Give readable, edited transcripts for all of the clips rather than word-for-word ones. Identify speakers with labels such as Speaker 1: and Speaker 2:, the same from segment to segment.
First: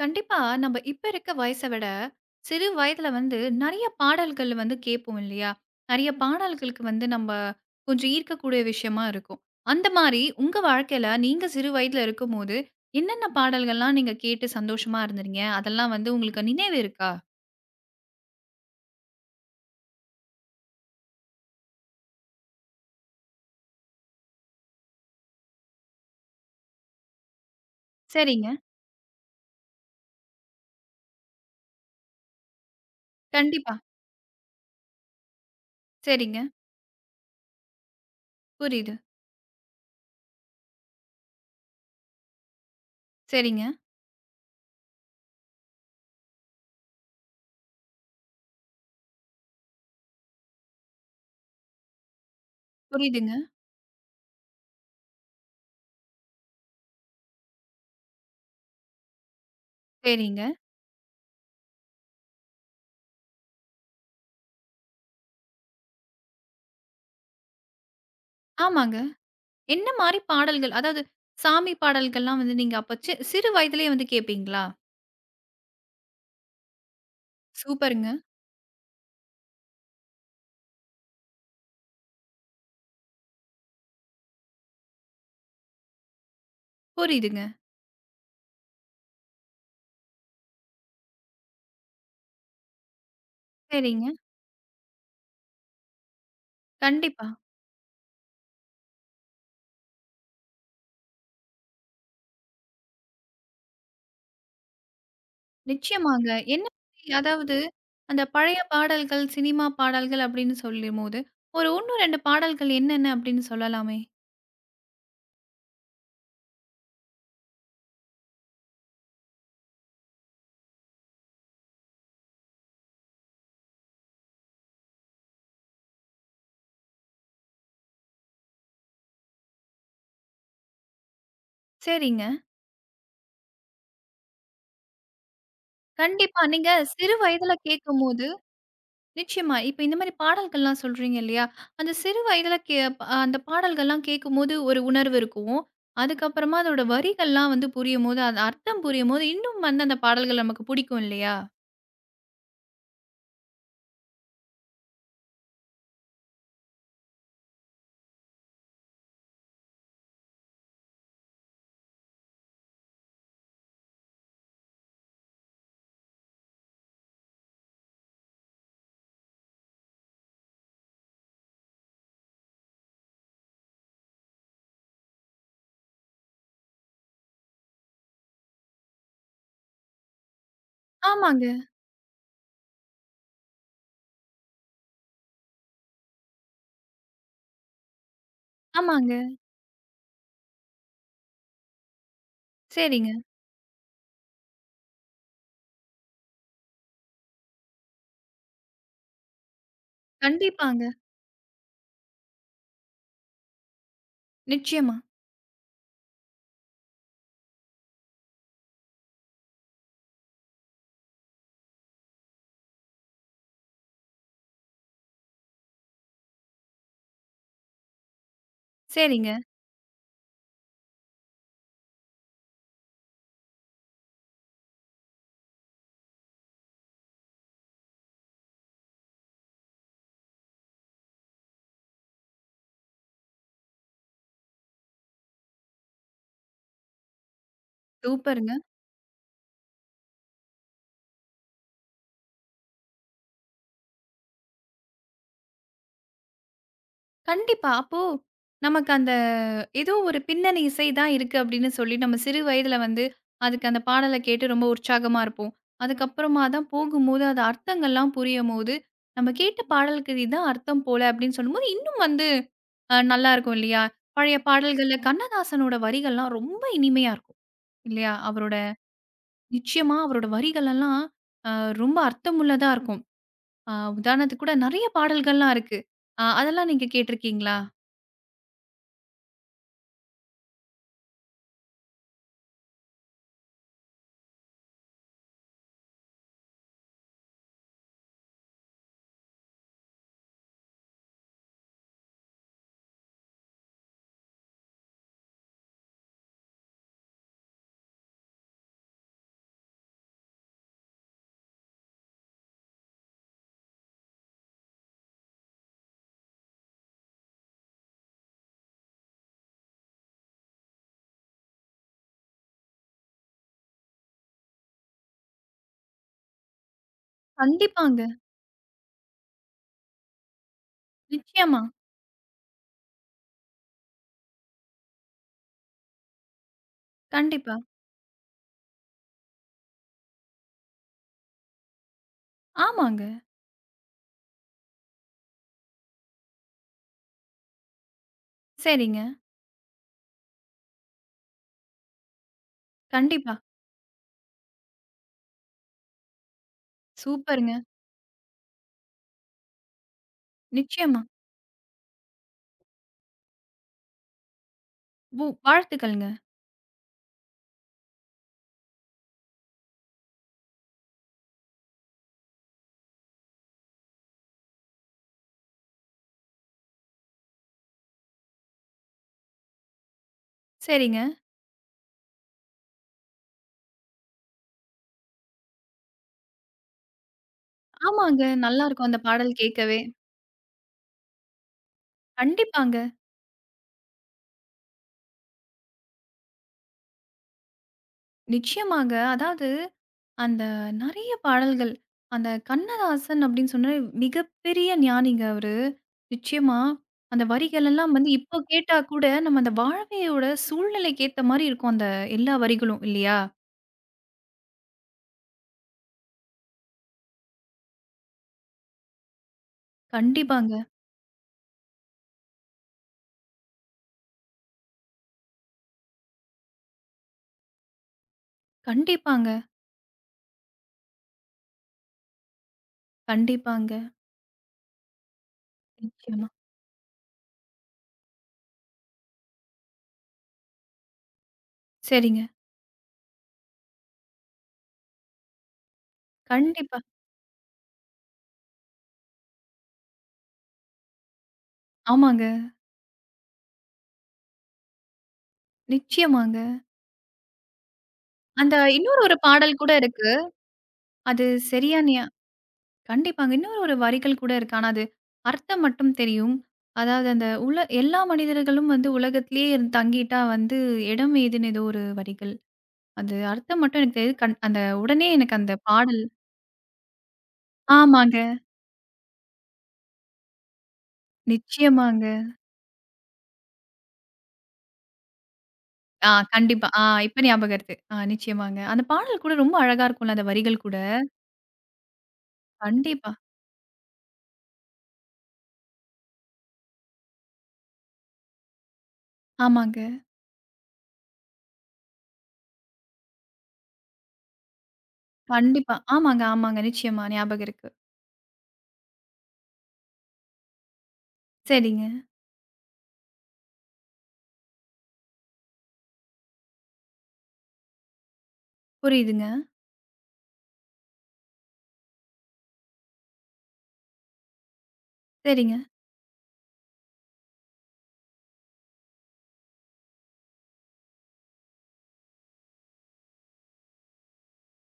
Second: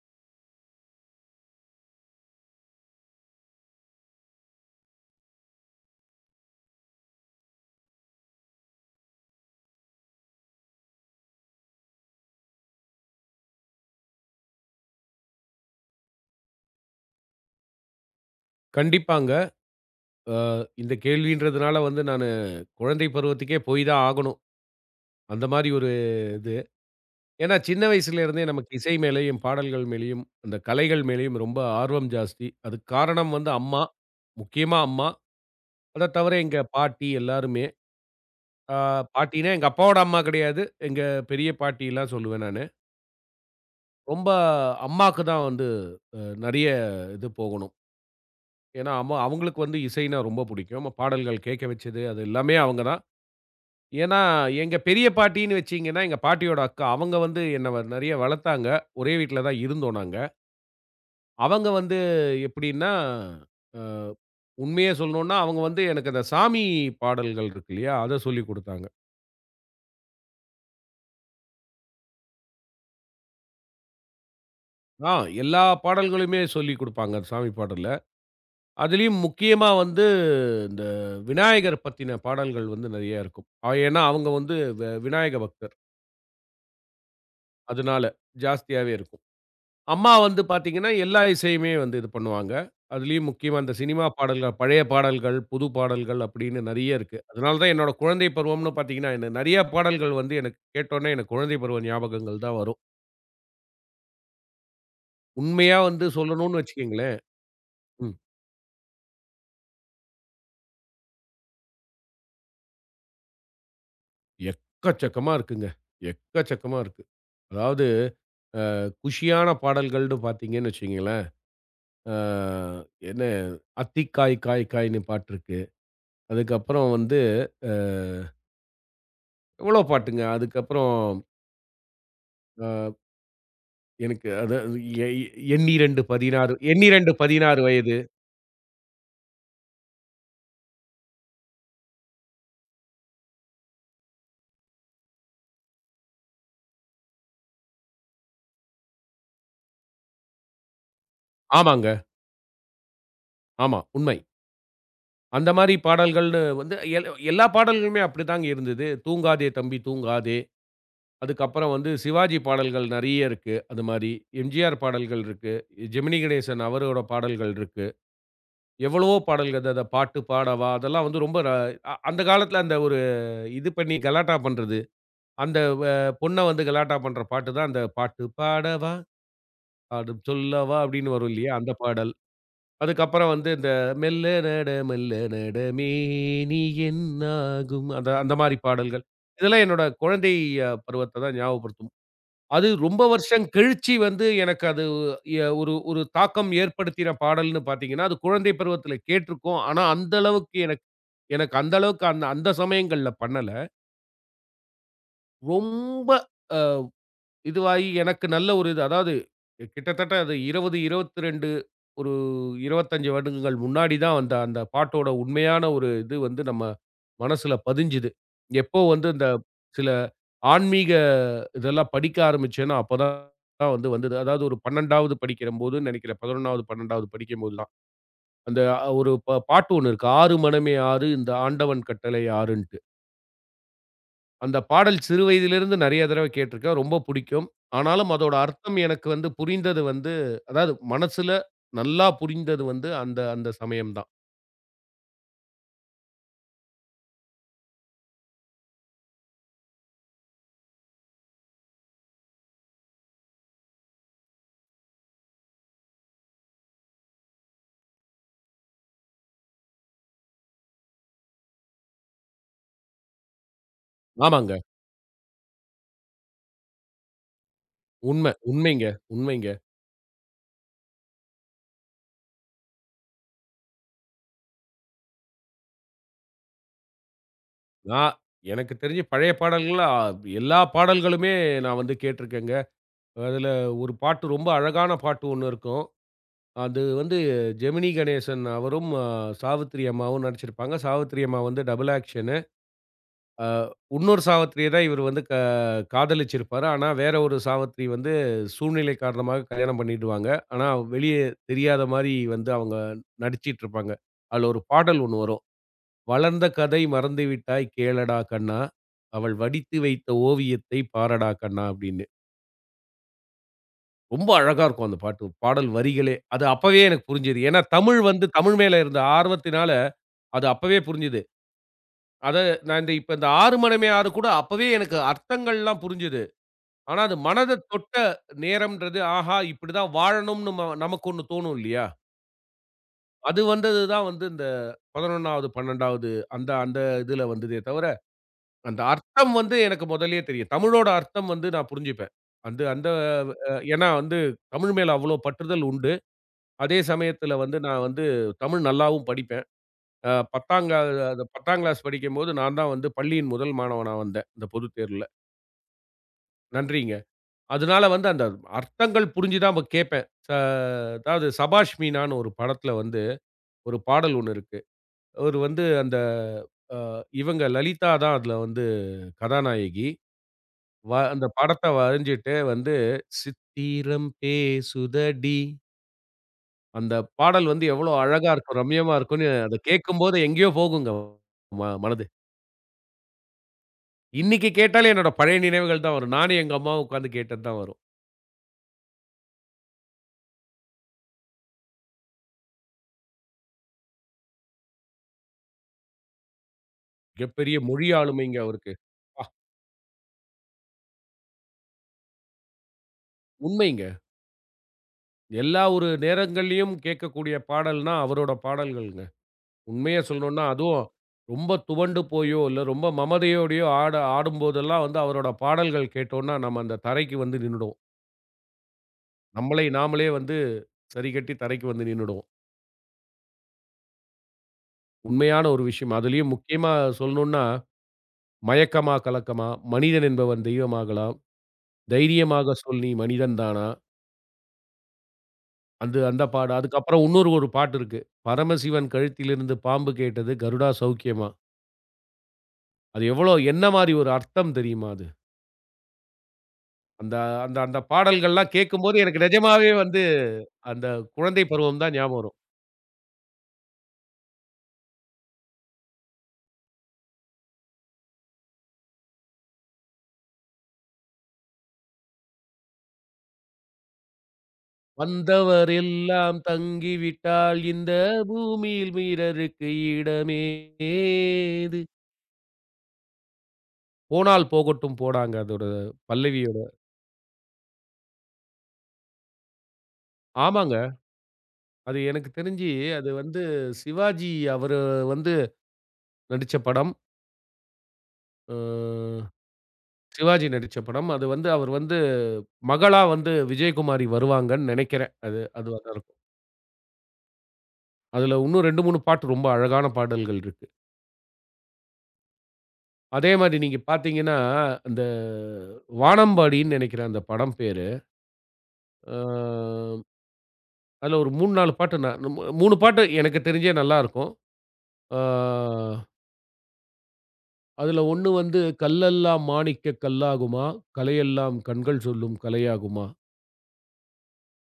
Speaker 1: கண்டிப்பா நம்ம இப்ப இருக்க வயசை விட சிறு வயதுல வந்து நிறைய பாடல்கள் வந்து கேட்போம் இல்லையா? நிறைய பாடல்களுக்கு வந்து நம்ம கொஞ்சம் ஈர்க்கக்கூடிய விஷயமா இருக்கும். அந்த மாரி உங்க வாழ்க்கையில நீங்க சிறு வயதுல இருக்கும்போது, என்னென்ன பாடல்கள்லாம் நீங்க கேட்டு சந்தோஷமா இருந்தீங்க? அதெல்லாம் வந்து உங்களுக்கு நினைவு இருக்கா?
Speaker 2: கண்டிப்பாங்க. அ இந்த கேள்வின்றதுனால வந்து நானு குழந்தை பருவத்துக்கே போய் தான் ஆகணும். அந்த மாரி ஒரு இது. ஏன்னா சின்ன வயசுல இருந்தே
Speaker 1: சரிங்க.
Speaker 2: நமக்கு இசை மேலயும், பாடல்கள் மேலயும், அந்த கலைகள் மேலயும் ரொம்ப ஆர்வம் ஜாஸ்தி. அதுக்கு காரணம் வந்து
Speaker 1: கண்டிப்பா.
Speaker 2: அம்மா. முக்கியமா அம்மா. அத தவிர
Speaker 1: சரிங்க.
Speaker 2: எங்க பாட்டி எல்லாருமே. அ
Speaker 1: புரியுது.
Speaker 2: பாட்டின்னா எங்க அப்பாவோட அம்மா கிடையாது. எங்க பெரிய பாட்டிலாம் சொல்லுவேன் நானு.
Speaker 1: சரிங்க.
Speaker 2: ரொம்ப அம்மாக்கு தான் வந்து அ நெறைய இது போகணும். ஏன்னா அம்மா அவங்களுக்கு வந்து இசைன்னா ரொம்ப புடிக்கும். பாடல்கள் கேட்க வச்சது அது எல்லாமே அவங்க தான்.
Speaker 1: புரியுதுங்க.
Speaker 2: ஏன்னா, எங்க பெரிய பாட்டின்னு வச்சீங்கன்னா, எங்க பாட்டியோட அக்கா. அவங்க வந்து என்ன வ நெறைய வளர்த்தாங்க. ஒரே வீட்ல தான் இருந்தோம் நாங்க.
Speaker 1: சரிங்க.
Speaker 2: அவங்க வந்து எப்படின்னா, அ உண்மைய சொல்லணும்னா, அவங்க வந்து எனக்கு அந்த சாமி பாடல்கள் இருக்கு இல்லையா? அத சொல்லிக் குடுத்தாங்க.
Speaker 1: ஆமாங்க. என்ன மாரி பாடல்கள்? அதாவது சாமி பாடல்கள்லாம் வந்து நீங்க அப்ப சிறு வயதிலேயே வந்து கேட்பீங்களா?
Speaker 2: ஆ எல்லா பாடல்களுமே சொல்லிக் குடுப்பாங்க, சாமி பாடல்ல.
Speaker 1: சூப்பருங்க.
Speaker 2: அதுலயும் முக்கியமா வந்து இந்த விநாயகர் பத்தின பாடல்கள் வந்து நெறைய இருக்கும். ஆ, ஏன்னா, அவங்க வந்து விநாயக பக்தர்.
Speaker 1: புரியுதுங்க.
Speaker 2: அதனால ஜாஸ்தியாவே இருக்கும். அம்மா வந்து பார்த்தீங்கன்னா, எல்லா இசையுமே வந்து இது பண்ணுவாங்க. அதிலயும் முக்கியமா அந்த சினிமா
Speaker 1: சரிங்க.
Speaker 2: பாடல்கள், பழைய பாடல்கள், புது பாடல்கள் அப்படின்னு நெறைய இருக்கு.
Speaker 1: கண்டிப்பா.
Speaker 2: அதனால தான் என்னோட குழந்தை பருவம்னு பார்த்தீங்கன்னா, என்ன நெறைய பாடல்கள் வந்து எனக்கு கேட்டோனே எனக்கு குழந்தை பருவ ஞாபகங்கள் தான் வரும். உண்மையா வந்து
Speaker 1: நிச்சயமாங்க.
Speaker 2: சொல்லணும்னு
Speaker 1: என்ன மாதிரி,
Speaker 2: வச்சுக்கங்களேன்,
Speaker 1: அதாவது
Speaker 2: ம்
Speaker 1: அந்த பழைய பாடல்கள், சினிமா பாடல்கள் அப்படின்னு சொல்லும்போது, ஒரு 1, 2 பாடல்கள் என்னென்ன அப்படின்னு சொல்லலாமே?
Speaker 2: எக்கச்சக்கமா இருக்குங்க. எக்கச்சக்கமா இருக்கு. அதாவது குஷியான பாடல்கள்னு பார்த்தீங்கன்னு வச்சுக்கங்களேன், அ என்ன "அத்திக்காய் காய் காய்ன்னு" பாட்டு இருக்கு. அதுக்கப்புறம் வந்து அ எவ்வளோ பாட்டுங்க. அதுக்கப்புறம் அ
Speaker 1: சரிங்க.
Speaker 2: எனக்கு அது அது எ எ- எண்ணிரண்டு
Speaker 1: கண்டிப்பா
Speaker 2: 16
Speaker 1: நீங்க
Speaker 2: எண்ணிரண்டு
Speaker 1: சிறு வயதில
Speaker 2: 16 வயது.
Speaker 1: கேட்கும்போது நிச்சயமா. இப்ப இந்த மாரி பாடல்கள்லாம் சொல்றீங்க இல்லையா? அந்த சிறு வயதில அந்த பாடல்கள்லாம் கேட்கும்போது ஒரு உணர்வு இருக்கும். அதுக்கப்புறமா அதோட வரிகள்லாம் வந்து புரியும்போது, அது அர்த்தம் புரியும்போது, இன்னும் வந்து அந்த பாடல்கள் நமக்கு புடிக்கும் இல்லையா?
Speaker 2: ஆமாங்க. ஆமா, உண்மை. அந்த மாரி பாடல்கள்னு வந்து எல்லா பாடல்களுமே அப்படிதாங்க இருந்தது. "தூங்காதே தம்பி தூங்காதே", அதுக்கப்புறம் வந்து சிவாஜி பாடல்கள் நெறைய இருக்கு. அது மாரி எம்ஜிஆர் பாடல்கள் இருக்கு. ஜெமினி கணேசன் அவரோட பாடல்கள் இருக்கு. எவ்வளவோ பாடல்கள் அத அத "பாட்டு பாடவா" அதெல்லாம் வந்து ரொம்ப ர அ அந்த காலத்துல அந்த ஒரு இது பண்ணி கலாட்டா பண்றது. அந்த வ பொண்ண வந்து கலாட்டா பண்ற பாட்டு தான் அந்த "பாட்டு பாடவா பாடும் சொல்லவா" அப்படின்னு வரும்
Speaker 1: ஆமாங்க,
Speaker 2: இல்லையா? அந்த பாடல். அதுக்கப்புறம் வந்து இந்த மெல்ல நட மெல்ல நட மேனி என்னாகும் அந்த அந்த மாரி பாடல்கள்.
Speaker 1: ஆமாங்க.
Speaker 2: இதெல்லாம் என்னோட குழந்தை பருவத்த தான் ஞாபகப்படுத்தும். அது ரொம்ப
Speaker 1: சரிங்க.
Speaker 2: வருஷம் கழிச்சு வந்து எனக்கு அது எ ஒரு ஒரு தாக்கம் ஏற்படுத்தின பாடல்ன்னு பார்த்தீங்கன்னா, அது குழந்தை பருவத்தில கேட்டிருக்கோம். ஆனா, அந்த அளவுக்கு எனக்கு
Speaker 1: கண்டிப்பாங்க.
Speaker 2: எனக்கு அந்த அளவுக்கு அந்த அந்த சமயங்கள்ல பண்ணல.
Speaker 1: நிச்சயமா.
Speaker 2: ரொம்ப இதுவாகி எனக்கு நல்ல ஒரு இது அதாவது கிட்டத்தட்ட அது 20, 22 ஒரு 25 வருடங்கள் முன்னாடி தான் அந்த அந்த பாட்டோட உண்மையான ஒரு இது வந்து நம்ம மனசுல பதிஞ்சுது. எப்போ வந்து இந்த
Speaker 1: சரிங்க.
Speaker 2: சில ஆன்மீக இதெல்லாம் படிக்க ஆரம்பிச்சேனோ, அப்பதான் வந்து வந்தது. அதாவது ஒரு 12வது படிக்கிறம்போதுன்னு நெனைக்கிறேன். 11வது, 12வது படிக்கும்போது தான். ஒரு பாட்டு ஒண்ணு இருக்கு. "ஆறு மனமே ஆறு இந்த ஆண்டவன் கட்டளை ஆறுன்ட்டு." அந்த பாடல் சிறு வயதிலிருந்து நெறைய தடவ கேட்டுருக்கேன். ரொம்ப புடிக்கும். ஆனாலும் அதோட
Speaker 1: சூப்பருங்க.
Speaker 2: அர்த்தம் எனக்கு வந்து புரிந்தது வந்து அதாவது மனசுல நல்லா புரிந்தது வந்து அந்த அந்த சமயம் தான்.
Speaker 1: கண்டிப்பா. அப்போ நமக்கு அந்த ஏதோ ஒரு பின்னணி இசை தான் இருக்கு அப்படின்னு சொல்லி நம்ம சிறு வயதில வந்து அதுக்கு அந்த பாடல கேட்டு ரொம்ப உற்சாகமா இருப்போம். அதுக்கப்புறமா தான் போகும்போது அது அர்த்தங்கள்லாம் புரியும்போது, நம்ம கேட்ட பாடலுக்கு இதுதான் அர்த்தம் போல அப்படின்னு சொல்லும்போது, இன்னும் வந்து நல்லாருக்கும் இல்லையா? பழைய
Speaker 2: ஆமாங்க.
Speaker 1: பாடல்கள்ல கண்ணதாசனோட வரிகள்லாம் ரொம்ப இனிமையா இருக்கும் இல்லையா?
Speaker 2: உண்ம.
Speaker 1: அவரோட
Speaker 2: உண்மைங்க. உண்மைங்க.
Speaker 1: நிச்சயமா அவரோட வரிகள் எல்லாம் அ ரொம்ப அர்த்தமுள்ளதா இருக்கும். அ உதாரணத்துக்கு கூட நெறைய பாடல்கள்லாம் இருக்கு. அதெல்லாம் நீங்க கேட்டிருக்கீங்களா?
Speaker 2: நான் எனக்கு தெரிஞ்சு பழைய பாடல்கள்ல எல்லா பாடல்களுமே நான் வந்து கேட்டுருக்கேங்க. அதுல ஒரு பாட்டு ரொம்ப அழகான பாட்டு ஒண்ணு இருக்கும். அது வந்து ஜெமினி கணேசன் அவரும், சாவித்திரி அம்மாவும் நடிச்சிருப்பாங்க. சாவித்திரி அம்மா வந்து டபுள் ஆக்ஷன். அ உன்னொரு சாவத்திரிய தான் இவரு வந்து காதலிச்சிருப்பாரு. ஆனா, வேற ஒரு சாவத்திரி வந்து சூழ்நிலை காரணமாக கல்யாணம் பண்ணிடுவாங்க. ஆனா, வெளியே தெரியாத மாரி வந்து அவங்க நடிச்சிட்டுருப்பாங்க. அதுல ஒரு பாடல் ஒண்ணு வரும். "வளர்ந்த கதை மறந்துவிட்டாய் கேளடா கண்ணா, அவள் வடித்து வைத்த ஓவியத்தை பாரடா கண்ணா" அப்படின்னு. ரொம்ப அழகா இருக்கும் அந்த பாட்டு. பாடல் வரிகளே. அது அப்பவே எனக்கு புரிஞ்சது. ஏன்னா,
Speaker 1: கண்டிப்பாங்க.
Speaker 2: தமிழ் மேல இருந்த ஆர்வத்தினால அது அப்பவே புரிஞ்சது.
Speaker 1: நிச்சயமா.
Speaker 2: அத நான் இந்த இப்ப இந்த "ஆறு மனமே ஆறு" கூட அப்பவே எனக்கு அர்த்தங்கள்லாம் புரிஞ்சது. ஆனா, அது
Speaker 1: கண்டிப்பா.
Speaker 2: மனத தொட்ட நேரம்ன்றது, ஆஹா! இப்படிதான் வாழணும்னு நம்ம நமக்கு ஒண்ணு தோணும் இல்லையா?
Speaker 1: ஆமாங்க.
Speaker 2: அது வந்தது தான் வந்து இந்த 11வது, 12வது அந்த அந்த இதுல வந்ததே தவிர, அந்த
Speaker 1: சரிங்க.
Speaker 2: அர்த்தம் வந்து எனக்கு முதல்லயே தெரியும். தமிழோட அர்த்தம் வந்து நான் புரிஞ்சுப்பேன். அந்த அந்த
Speaker 1: கண்டிப்பா.
Speaker 2: அ ஏன்னா வந்து தமிழ் மேல அவ்வளோ பற்றுதல் உண்டு. அதே சமயத்துல
Speaker 1: சூப்பருங்க.
Speaker 2: வந்து நான் வந்து தமிழ் நல்லாவும் படிப்பேன். அ 10ங்க
Speaker 1: நிச்சயமா.
Speaker 2: 10ஆங் கிளாஸ் படிக்கும்போது நான் தான் வந்து பள்ளியின் முதல் மாணவனா வந்தேன், இந்த பொதுத் தேர்வுல.
Speaker 1: உ வாழ்த்துக்கள்ங்க.
Speaker 2: நன்றிங்க. அதனால வந்து அந்த அர்த்தங்கள் புரிஞ்சு தான் அப்ப கேட்பேன். அதாவது சபாஷ் மீனான்னு ஒரு படத்துல வந்து ஒரு பாடல் ஒண்ணு இருக்கு. அவரு வந்து அந்த அ இவங்க லலிதா தான் அதுல வந்து கதாநாயகி.
Speaker 1: சரிங்க.
Speaker 2: அந்த படத்த வரைஞ்சுட்டு வந்து "சித்திரம் பேசுதடி" அந்த பாடல் வந்து எவ்வளோ
Speaker 1: ஆமாங்க.
Speaker 2: அழகா இருக்கும்,
Speaker 1: நல்லாருக்கும்
Speaker 2: ரம்யமா
Speaker 1: அந்த
Speaker 2: இருக்கும்ன்னு
Speaker 1: பாடல்
Speaker 2: அத
Speaker 1: கேட்கவே.
Speaker 2: கேட்கும்போது எங்கேயோ போகுங்க மனது.
Speaker 1: கண்டிப்பாங்க.
Speaker 2: இன்னைக்கு கேட்டாலே என்னோட பழைய நினைவுகள் தான் வரும். நானும் எங்க அம்மாவும் உட்கார்ந்து கேட்டது தான் வரும்.
Speaker 1: நிச்சயமாங்க. அதாவது அந்த நெறைய பாடல்கள். அந்த கண்ணதாசன் அப்படின்னு சொன்னா மிகப்பெரிய ஞானிங்க அவரு. நிச்சயமா. அந்த
Speaker 2: மிகப்பெரிய
Speaker 1: வரிகள்
Speaker 2: மொழி
Speaker 1: எல்லாம் வந்து இப்போ
Speaker 2: ஆளுமைங்க அவருக்கு.
Speaker 1: கேட்டா கூட
Speaker 2: ஆ
Speaker 1: நம்ம அந்த வாழ்வையோட சூழ்நிலைக்கு ஏத்த மாரி இருக்கும் அந்த எல்லா வரிகளும் இல்லையா?
Speaker 2: உண்மைங்க. எல்லா ஒரு நேரங்கள்லயும் கேட்கக்கூடிய பாடல்னா, அவரோட பாடல்கள்ங்க. உண்மைய சொல்லணும்னா,
Speaker 1: கண்டிப்பாங்க.
Speaker 2: அதுவும் ரொம்ப துவண்டு போயோ, இல்ல ரொம்ப மமதையோடையோ ஆடும்போதெல்லாம் வந்து அவரோட பாடல்கள் கேட்டோம்னா, நம்ம அந்த தரைக்கு வந்து நின்னுடுவோம்.
Speaker 1: கண்டிப்பாங்க.
Speaker 2: நம்மளை நாமளே வந்து சரிகட்டி தரைக்கு வந்து நின்னுடுவோம்.
Speaker 1: கண்டிப்பாங்க.
Speaker 2: உண்மையான ஒரு விஷயம்.
Speaker 1: நிச்சயமா.
Speaker 2: அதுலயும் முக்கியமா சொல்லணும்னா, "மயக்கமா கலக்கமா, மனிதன் என்பவன் தெய்வமாகலாம்,
Speaker 1: சரிங்க.
Speaker 2: தைரியமாக சொல் நீ மனிதன் தானா" அந்த அந்த பாட
Speaker 1: கண்டிப்பா.
Speaker 2: அதுக்கப்புறம் இன்னொரு பாட்டு இருக்கு. "பரமசிவன் கழுத்திலிருந்து பாம்பு கேட்டது கருடா சௌக்கியமா."
Speaker 1: ஆமாங்க.
Speaker 2: அது எவ்வளோ என்ன மாரி ஒரு அர்த்தம் தெரியுமா அது?
Speaker 1: நிச்சயமாங்க.
Speaker 2: அந்த அந்த அந்த பாடல்கள்லாம்
Speaker 1: அந்த இன்னொரு
Speaker 2: கேட்கும்போது
Speaker 1: ஒரு
Speaker 2: எனக்கு
Speaker 1: பாடல் கூட
Speaker 2: நிஜமாவே வந்து
Speaker 1: இருக்கு.
Speaker 2: அந்த
Speaker 1: அது
Speaker 2: குழந்தை
Speaker 1: சரியா
Speaker 2: பருவம் தான் ஞாபகம் வரும்.
Speaker 1: கண்டிப்பாங்க. இன்னொரு ஒரு வரிகள் கூட இருக்கு. ஆனா அது அர்த்தம் மட்டும் தெரியும். அதாவது அந்த உல எல்லா மனிதர்களும் வந்து உலகத்திலேயே இருந்து தங்கிட்டா வந்து இடம் ஏதுன்னு ஏதோ ஒரு வரிகள். அது அர்த்தம் மட்டும் எனக்கு தெரியுது. அந்த உடனே எனக்கு அந்த
Speaker 2: வந்தவர்
Speaker 1: பாடல்
Speaker 2: எல்லாம் தங்கிவிட்டால் இந்த
Speaker 1: ஆமாங்க.
Speaker 2: பூமியில் வீரருக்கு இடமேது.
Speaker 1: நிச்சயமாங்க.
Speaker 2: போனால் போகட்டும் போடாங்க அதோட
Speaker 1: ஆ
Speaker 2: பல்லவியோட.
Speaker 1: கண்டிப்பா. ஆ இப்ப ஞாபகம் இருக்கு. ஆ நிச்சயமாங்க. அந்த பாடல் கூட ரொம்ப அழகா இருக்கும்ல அந்த வரிகள் கூட.
Speaker 2: ஆமாங்க. அது எனக்கு தெரிஞ்சு அது
Speaker 1: கண்டிப்பா.
Speaker 2: வந்து சிவாஜி அவரு வந்து நடிச்ச படம். அ
Speaker 1: ஆமாங்க.
Speaker 2: சிவாஜி நடிச்ச படம். அது வந்து அவர் வந்து மகளா வந்து விஜயகுமாரி வருவாங்கன்னு நினைக்கிறேன். அது
Speaker 1: கண்டிப்பா.
Speaker 2: அதுவா தான் இருக்கும்.
Speaker 1: ஆமாங்க, ஆமாங்க. நிச்சயமா ஞாபகம் இருக்கு.
Speaker 2: அதுல இன்னும் 2, 3 பாட்டு ரொம்ப அழகான பாடல்கள் இருக்கு.
Speaker 1: சரிங்க.
Speaker 2: அதே மாரி நீங்க பார்த்தீங்கன்னா, அந்த வானம்பாடின்னு நெனைக்கிறேன் அந்த படம் பேரு.
Speaker 1: புரியுதுங்க.
Speaker 2: அ அதுல ஒரு 3, 4 பாட்டு நான் நம்ம 3 பாட்டு எனக்கு தெரிஞ்சே நல்லாருக்கும். அ
Speaker 1: சரிங்க.
Speaker 2: அதுல ஒண்ணு வந்து "கல்லெல்லாம் மாணிக்கக் கல்லாகுமா, கலையெல்லாம் கண்கள் சொல்லும் கலையாகுமா,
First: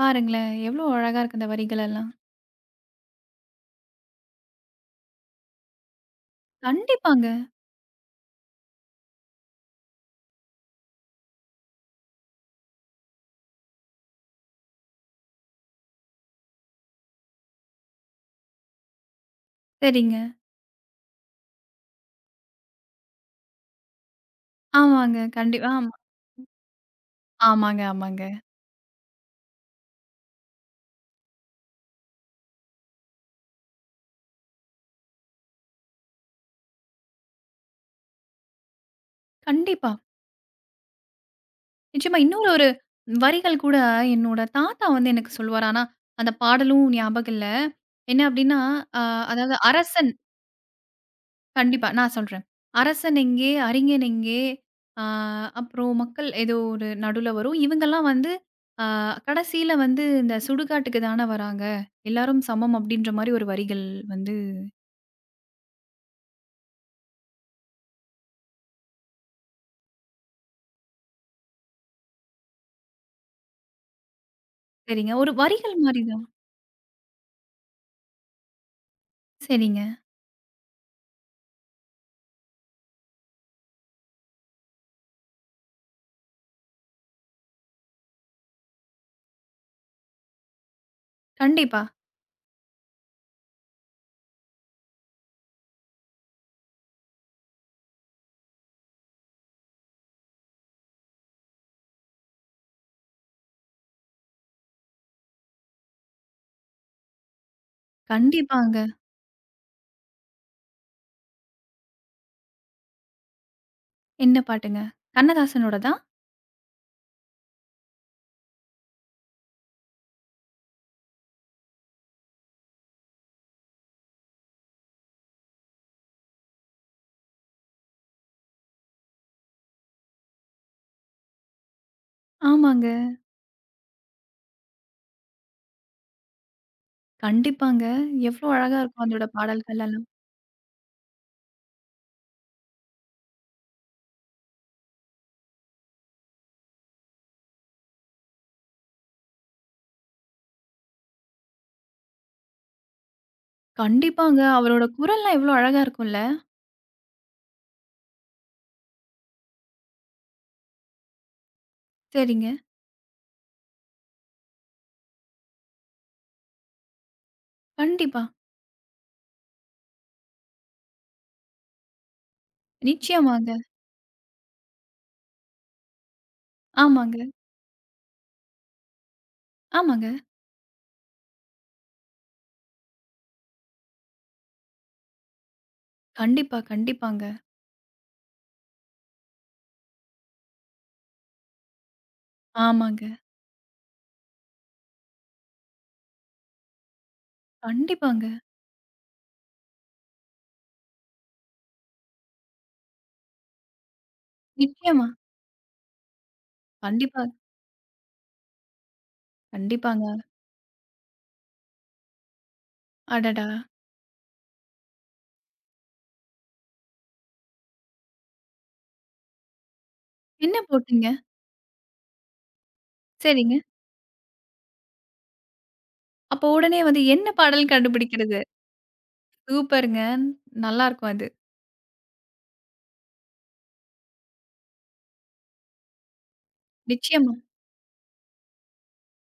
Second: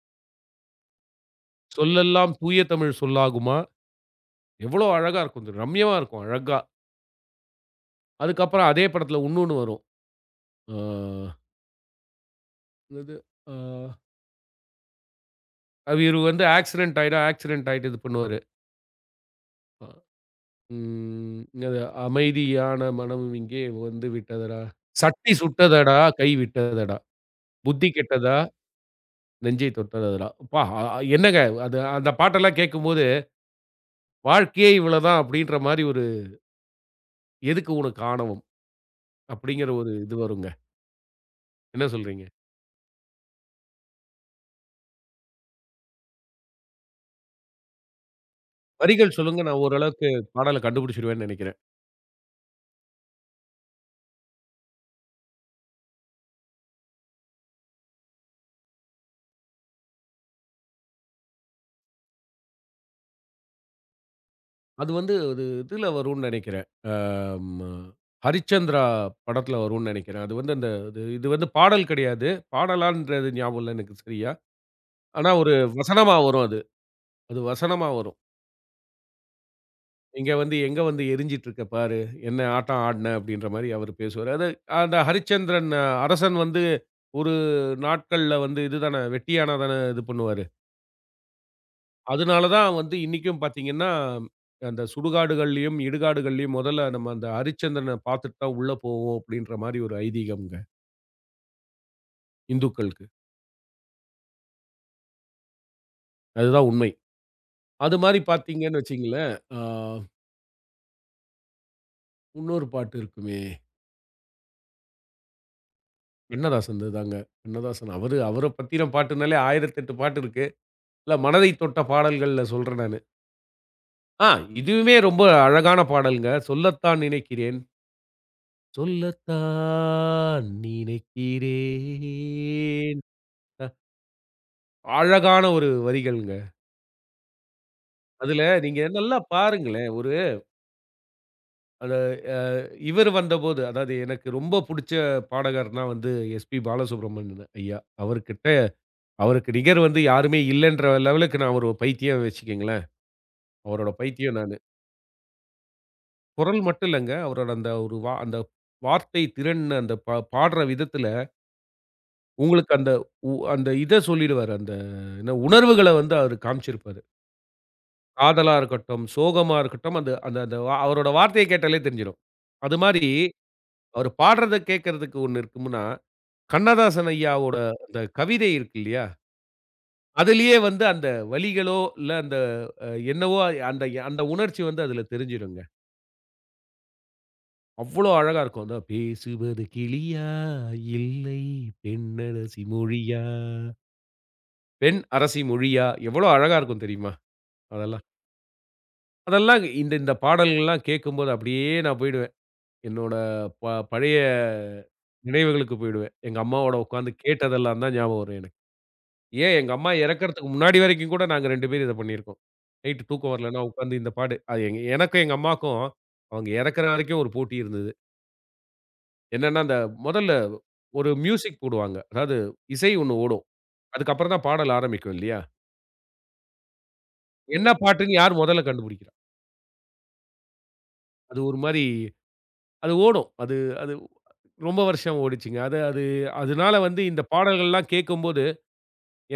Speaker 1: பாருங்களேன், எவ்ளோ அழகா இருக்கு இந்த வரிகளெல்லாம்.
Speaker 2: சொல்லெல்லாம் தூய தமிழ் சொல்லாகுமா" எவ்வளோ அழகா இருக்கும். இது ரம்யமா இருக்கும் அழகா.
Speaker 1: கண்டிப்பாங்க.
Speaker 2: அதுக்கப்புறம் அதே படத்துல உன்னொன்னு வரும். அ என்னது? அ அவரு வந்து ஆக்சிடென்ட் ஆயிடும், ஆக்சிடென்ட் ஆயிட்டு இது பண்ணுவாரு.
Speaker 1: சரிங்க.
Speaker 2: ம். அது "அமைதியான மனம் இங்கே வந்து விட்டதடா,
Speaker 1: ஆமாங்க.
Speaker 2: சட்டி
Speaker 1: ஆமா.
Speaker 2: சுட்டதடா, கை விட்டதடா,
Speaker 1: ஆமாங்க,
Speaker 2: புத்தி
Speaker 1: ஆமாங்க.
Speaker 2: கெட்டதா, நெஞ்சை தொட்டதடா." அப்பா! அ அ- என்னங்க அது அந்த பாட்டெல்லாம் கேட்கும்போது, "வாழ்க்கையே இவ்வளவுதான்" அப்படின்ற மாரி ஒரு "எதுக்கு உனக்கு ஆணவம்?" அப்படிங்கிற
Speaker 1: கண்டிப்பா.
Speaker 2: ஒரு இது வருங்க. என்ன
Speaker 1: நிச்சயமா
Speaker 2: சொல்றீங்க?
Speaker 1: இன்னொரு ஒரு வரிகள் கூட என்னோட தாத்தா வந்து எனக்கு சொல்லுவாரு. ஆனா, அந்த பாடலும் ஞாபகம் இல்ல. என்ன அப்டின்னா, அ
Speaker 2: வரிகள் சொல்லுங்க,
Speaker 1: அதாவது
Speaker 2: நான் ஓரளவுக்கு
Speaker 1: அரசன்
Speaker 2: பாடல கண்டுபிடிச்சுருவேன்னு நெனைக்கிறேன்.
Speaker 1: கண்டிப்பா. நான் சொல்றேன். அரசன் எங்கே? அறிஞன் எங்கே? ஆ அப்புறம் மக்கள் ஏதோ ஒரு நடுவுல வரும். இவங்கலாம் வந்து ஆ கடைசியில வந்து இந்த சுடுகாட்டுக்கு தான வராங்க. எல்லாரும் சமம் அப்டின்ற மாரி ஒரு வரிகள் வந்து
Speaker 2: அது வந்து ஒரு இதுல வரும்னு நெனைக்கிறேன். ஆமா. ஹரிச்சந்திரா படத்துல வரும்னு நெனைக்கிறேன். அது வந்து அந்த இது இது வந்து பாடல் கிடையாது. பாடலான்றது ஞாபகம் இல்ல எனக்கு சரியா.
Speaker 1: சரிங்க.
Speaker 2: ஆனா
Speaker 1: ஒரு
Speaker 2: ஒரு
Speaker 1: வரிகள் மாரி
Speaker 2: வசனமா
Speaker 1: தான்.
Speaker 2: வரும் அது. அது வசனமா வரும்.
Speaker 1: சரிங்க.
Speaker 2: "இங்க வந்து எங்க வந்து எரிஞ்சிட்டு இருக்க பாரு. என்ன ஆட்டம் ஆடுன" அப்படின்ற மாரி அவரு பேசுவாரு. அது அந்த ஹரிச்சந்திரன் அரசன் வந்து ஒரு நாட்கள்ல வந்து இது தான வெட்டியானா தான இது பண்ணுவாரு.
Speaker 1: கண்டிப்பா.
Speaker 2: அதனால தான் வந்து இன்னைக்கும் பார்த்தீங்கன்னா, அந்த சுடுகாடுகள்லயும், இடுகாடுகள்லயும் முதல்ல நம்ம அந்த ஹரிச்சந்திரன பார்த்துட்டு தான் உள்ள போவோம் அப்படின்ற மாரி ஒரு ஐதீகம்ங்க, இந்துக்களுக்கு. அதுதான் உண்மை. அது மாரி பார்த்தீங்கன்னு
Speaker 1: கண்டிப்பாங்க.
Speaker 2: வச்சுக்கங்களேன், இன்னொரு பாட்டு இருக்குமே,
Speaker 1: என்ன பாட்டுங்க? கண்ணதாசனோடதா?
Speaker 2: கண்ணதாசன்துதாங்க. கண்ணதாசன் அவரு அவர பத்தின பாட்டுனாலே 1008 பாட்டு இருக்கு. இல்ல மனதை தொட்ட பாடல்கள்ல சொல்றேன் நானு. ஆ இதுவுமே ரொம்ப அழகான பாடல்ங்க. சொல்லத்தான் நினைக்கிறேன். சொல்லத்தான்
Speaker 1: ஆமாங்க.
Speaker 2: நினைக்கிறேன். அ அழகான ஒரு வரிகள்ங்க.
Speaker 1: கண்டிப்பாங்க.
Speaker 2: அதுல
Speaker 1: எவ்ளோ அழகா
Speaker 2: நீங்க
Speaker 1: இருக்கும்
Speaker 2: நல்லா
Speaker 1: அதோட பாடல்கள்
Speaker 2: பாருங்களேன்.
Speaker 1: எல்லாம்.
Speaker 2: அந்த அ இவர் வந்தபோது, அதாவது எனக்கு ரொம்ப புடிச்ச பாடகர்னா வந்து எஸ்பி பாலசுப்ரமணியன் ஐயா. அவர்கிட்ட அவருக்கு நிகர் வந்து யாருமே இல்லன்ற லெவலுக்கு நான் ஒரு பைத்தியம் வச்சுக்கங்களேன். அவரோட பைத்தியம்
Speaker 1: கண்டிப்பாங்க.
Speaker 2: நானு.
Speaker 1: அவரோட குரல்லாம் எவ்ளோ அழகா இருக்கும்ல.
Speaker 2: குரல் மட்டும் இல்லங்க. அவரோட அந்த ஒரு வா அந்த வார்த்தை திறன் அந்த பாடுற விதத்துல,
Speaker 1: சரிங்க.
Speaker 2: உங்களுக்கு அந்த அந்த இத சொல்லிடுவாரு. அந்த என்ன உணர்வுகள வந்து அவரு காமிச்சிருப்பாரு.
Speaker 1: கண்டிப்பா.
Speaker 2: காதலா இருக்கட்டும், சோகமா இருக்கட்டும், அந்த அந்த அந்த வா- அவரோட வார்த்தைய கேட்டாலே தெரிஞ்சிரும். அது மாரி,
Speaker 1: நிச்சயமாங்க.
Speaker 2: அவரு பாடுறத கேட்கறதுக்கு ஒண்ணு இருக்கும்னா கண்ணதாசன்
Speaker 1: ஆமாங்க,
Speaker 2: ஐயாவோட அந்த கவிதை இருக்கு இல்லையா?
Speaker 1: ஆமாங்க.
Speaker 2: அதிலேயே வந்து அந்த வலிகளோ, இல்ல அந்த என்னவோ அந்த அந்த உணர்ச்சி வந்து அதில தெரிஞ்சிடுங்க.
Speaker 1: கண்டிப்பா, கண்டிப்பாங்க.
Speaker 2: அவ்ளோ அழகா இருக்கும். அந்த பேசுவது கிளியா? இல்லை பெண்ணரசி
Speaker 1: ஆமாங்க.
Speaker 2: மொழியா? பெண் அரசி மொழியா? எவ்வளோ அழகா இருக்கும் தெரியுமா? அதெல்லாம்.
Speaker 1: கண்டிப்பாங்க.
Speaker 2: அதெல்லாம் இந்த இந்த பாடல்கள்லாம் கேட்கும்போது அப்படியே நான் போயிடுவேன். என்னோட ப பழைய
Speaker 1: நிச்சயமா.
Speaker 2: நினைவுகளுக்கு போயிடுவேன். எங்க அம்மாவோட உட்கார்ந்து
Speaker 1: கண்டிப்பா,
Speaker 2: கேட்டதெல்லாம் தான் ஞாபகம் வரும் எனக்கு. ஏன் எங்க அம்மா
Speaker 1: கண்டிப்பாங்க.
Speaker 2: இறக்கறதுக்கு முன்னாடி வரைக்கும் கூட நாங்க 2 பேரும் இத பண்ணியிருக்கோம். நைட் தூக்கம்
Speaker 1: அடடா!
Speaker 2: வரலன்னா உட்காந்து இந்த பாடு. அது எங்க எனக்கும் எங்க அம்மாக்கும் அவங்க இறக்கற வரைக்கும் ஒரு போட்டி இருந்தது. என்னன்னா, அந்த முதல்ல
Speaker 1: என்ன போட்டீங்க?
Speaker 2: ஒரு மியூசிக் போடுவாங்க. அதாவது இசை ஒண்ணு ஓடும்.
Speaker 1: சரிங்க.
Speaker 2: அதுக்கப்புறம் தான் பாடல் ஆரம்பிக்கும் இல்லையா?
Speaker 1: அப்போ உடனே வந்து என்ன
Speaker 2: என்ன
Speaker 1: பாடல்ன்னு
Speaker 2: பாட்டுன்னு யார்
Speaker 1: கண்டுபிடிக்கிறது.
Speaker 2: முதல்ல கண்டுபிடிக்கிறா?
Speaker 1: சூப்பருங்க. நல்லாருக்கும் அது.
Speaker 2: அது ஒரு மாரி அது ஓடும். அது அது ரொம்ப வருஷம் ஓடிச்சுங்க. அது அது அதனால வந்து இந்த
Speaker 1: நிச்சயமா.
Speaker 2: பாடல்கள்லாம் கேட்கும்போது,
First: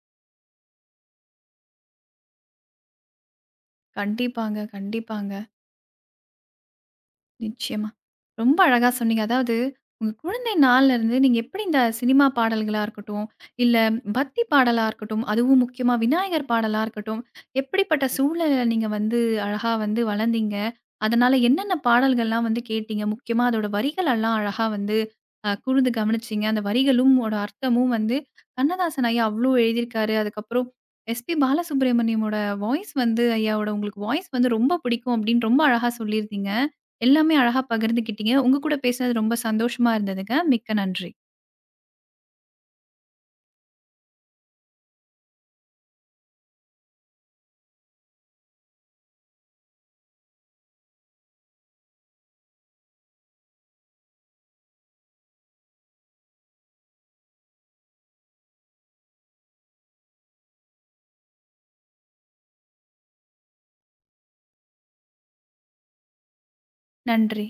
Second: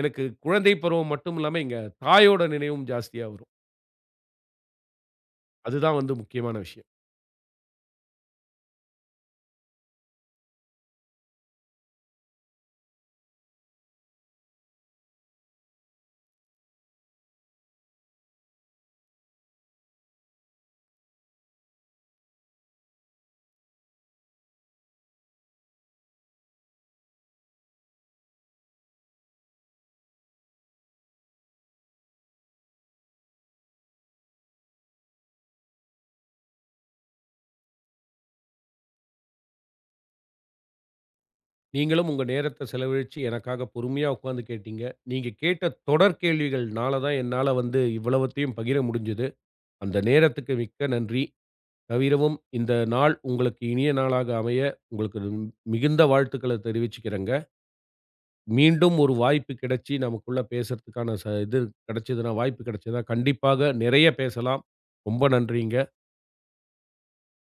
Speaker 2: எனக்கு குழந்தை பருவம் மட்டும் இல்லாம எங்க தாயோட நினைவும் ஜாஸ்தியா வரும்.
Speaker 1: கண்டிப்பாங்க, கண்டிப்பாங்க.
Speaker 2: அதுதான் வந்து முக்கியமான விஷயம்.
Speaker 1: நிச்சயமா. ரொம்ப அழகா சொன்னீங்க. அதாவது உங்க குழந்தை நாள்ல இருந்து நீங்க எப்படி இந்த சினிமா பாடல்களா இருக்கட்டும், இல்ல பக்தி பாடலா இருக்கட்டும், அதுவும் முக்கியமா விநாயகர் பாடலா இருக்கட்டும், எப்படிப்பட்ட சூழல்ல நீங்க வந்து அழகா வந்து வளர்ந்தீங்க? அதனால என்னென்ன பாடல்கள்லாம் வந்து கேட்டீங்க? முக்கியமா அதோட வரிகளெல்லாம் அழகா வந்து கூர்ந்து கவனிச்சீங்க. அந்த வரிகளும் ஓட அர்த்தமும் வந்து கண்ணதாசன் ஐயா அவ்ளோ எழுதியிருக்காரு. அதுக்கப்புறம் எஸ்பி பாலசுப்ரமணியமோட வாய்ஸ் வந்து ஐயாவோட உங்களுக்கு வாய்ஸ் வந்து ரொம்ப பிடிக்கும் அப்படின்னு ரொம்ப அழகா சொல்லியிருந்தீங்க. எல்லாமே அழகா பகிர்ந்துக்கிட்டீங்க. உங்க கூட பேசினது ரொம்ப சந்தோஷமா இருந்ததுங்க. மிக்க நன்றி.
Speaker 2: நீங்களும் உங்க நேரத்த செலவழிச்சு எனக்காக பொறுமையா உட்கார்ந்து கேட்டீங்க. நீங்க கேட்ட தொடர் கேள்விகள்னால தான் என்னால வந்து இவ்வளவத்தையும் பகிர முடிஞ்சது. அந்த நேரத்துக்கு மிக்க நன்றி. தவிரவும் இந்த நாள் உங்களுக்கு இனிய நாளாக அமைய உங்களுக்கு மிகுந்த வாழ்த்துக்கள தெரிவிச்சுக்கிறேங்க. மீண்டும் ஒரு வாய்ப்பு கிடைச்சு நமக்குள்ள பேசுறதுக்கான இது கிடைச்சதுன்னா வாய்ப்பு கிடைச்சதுன்னா கண்டிப்பாக நிறைய பேசலாம். ரொம்ப நன்றிங்க.
Speaker 1: நன்றி.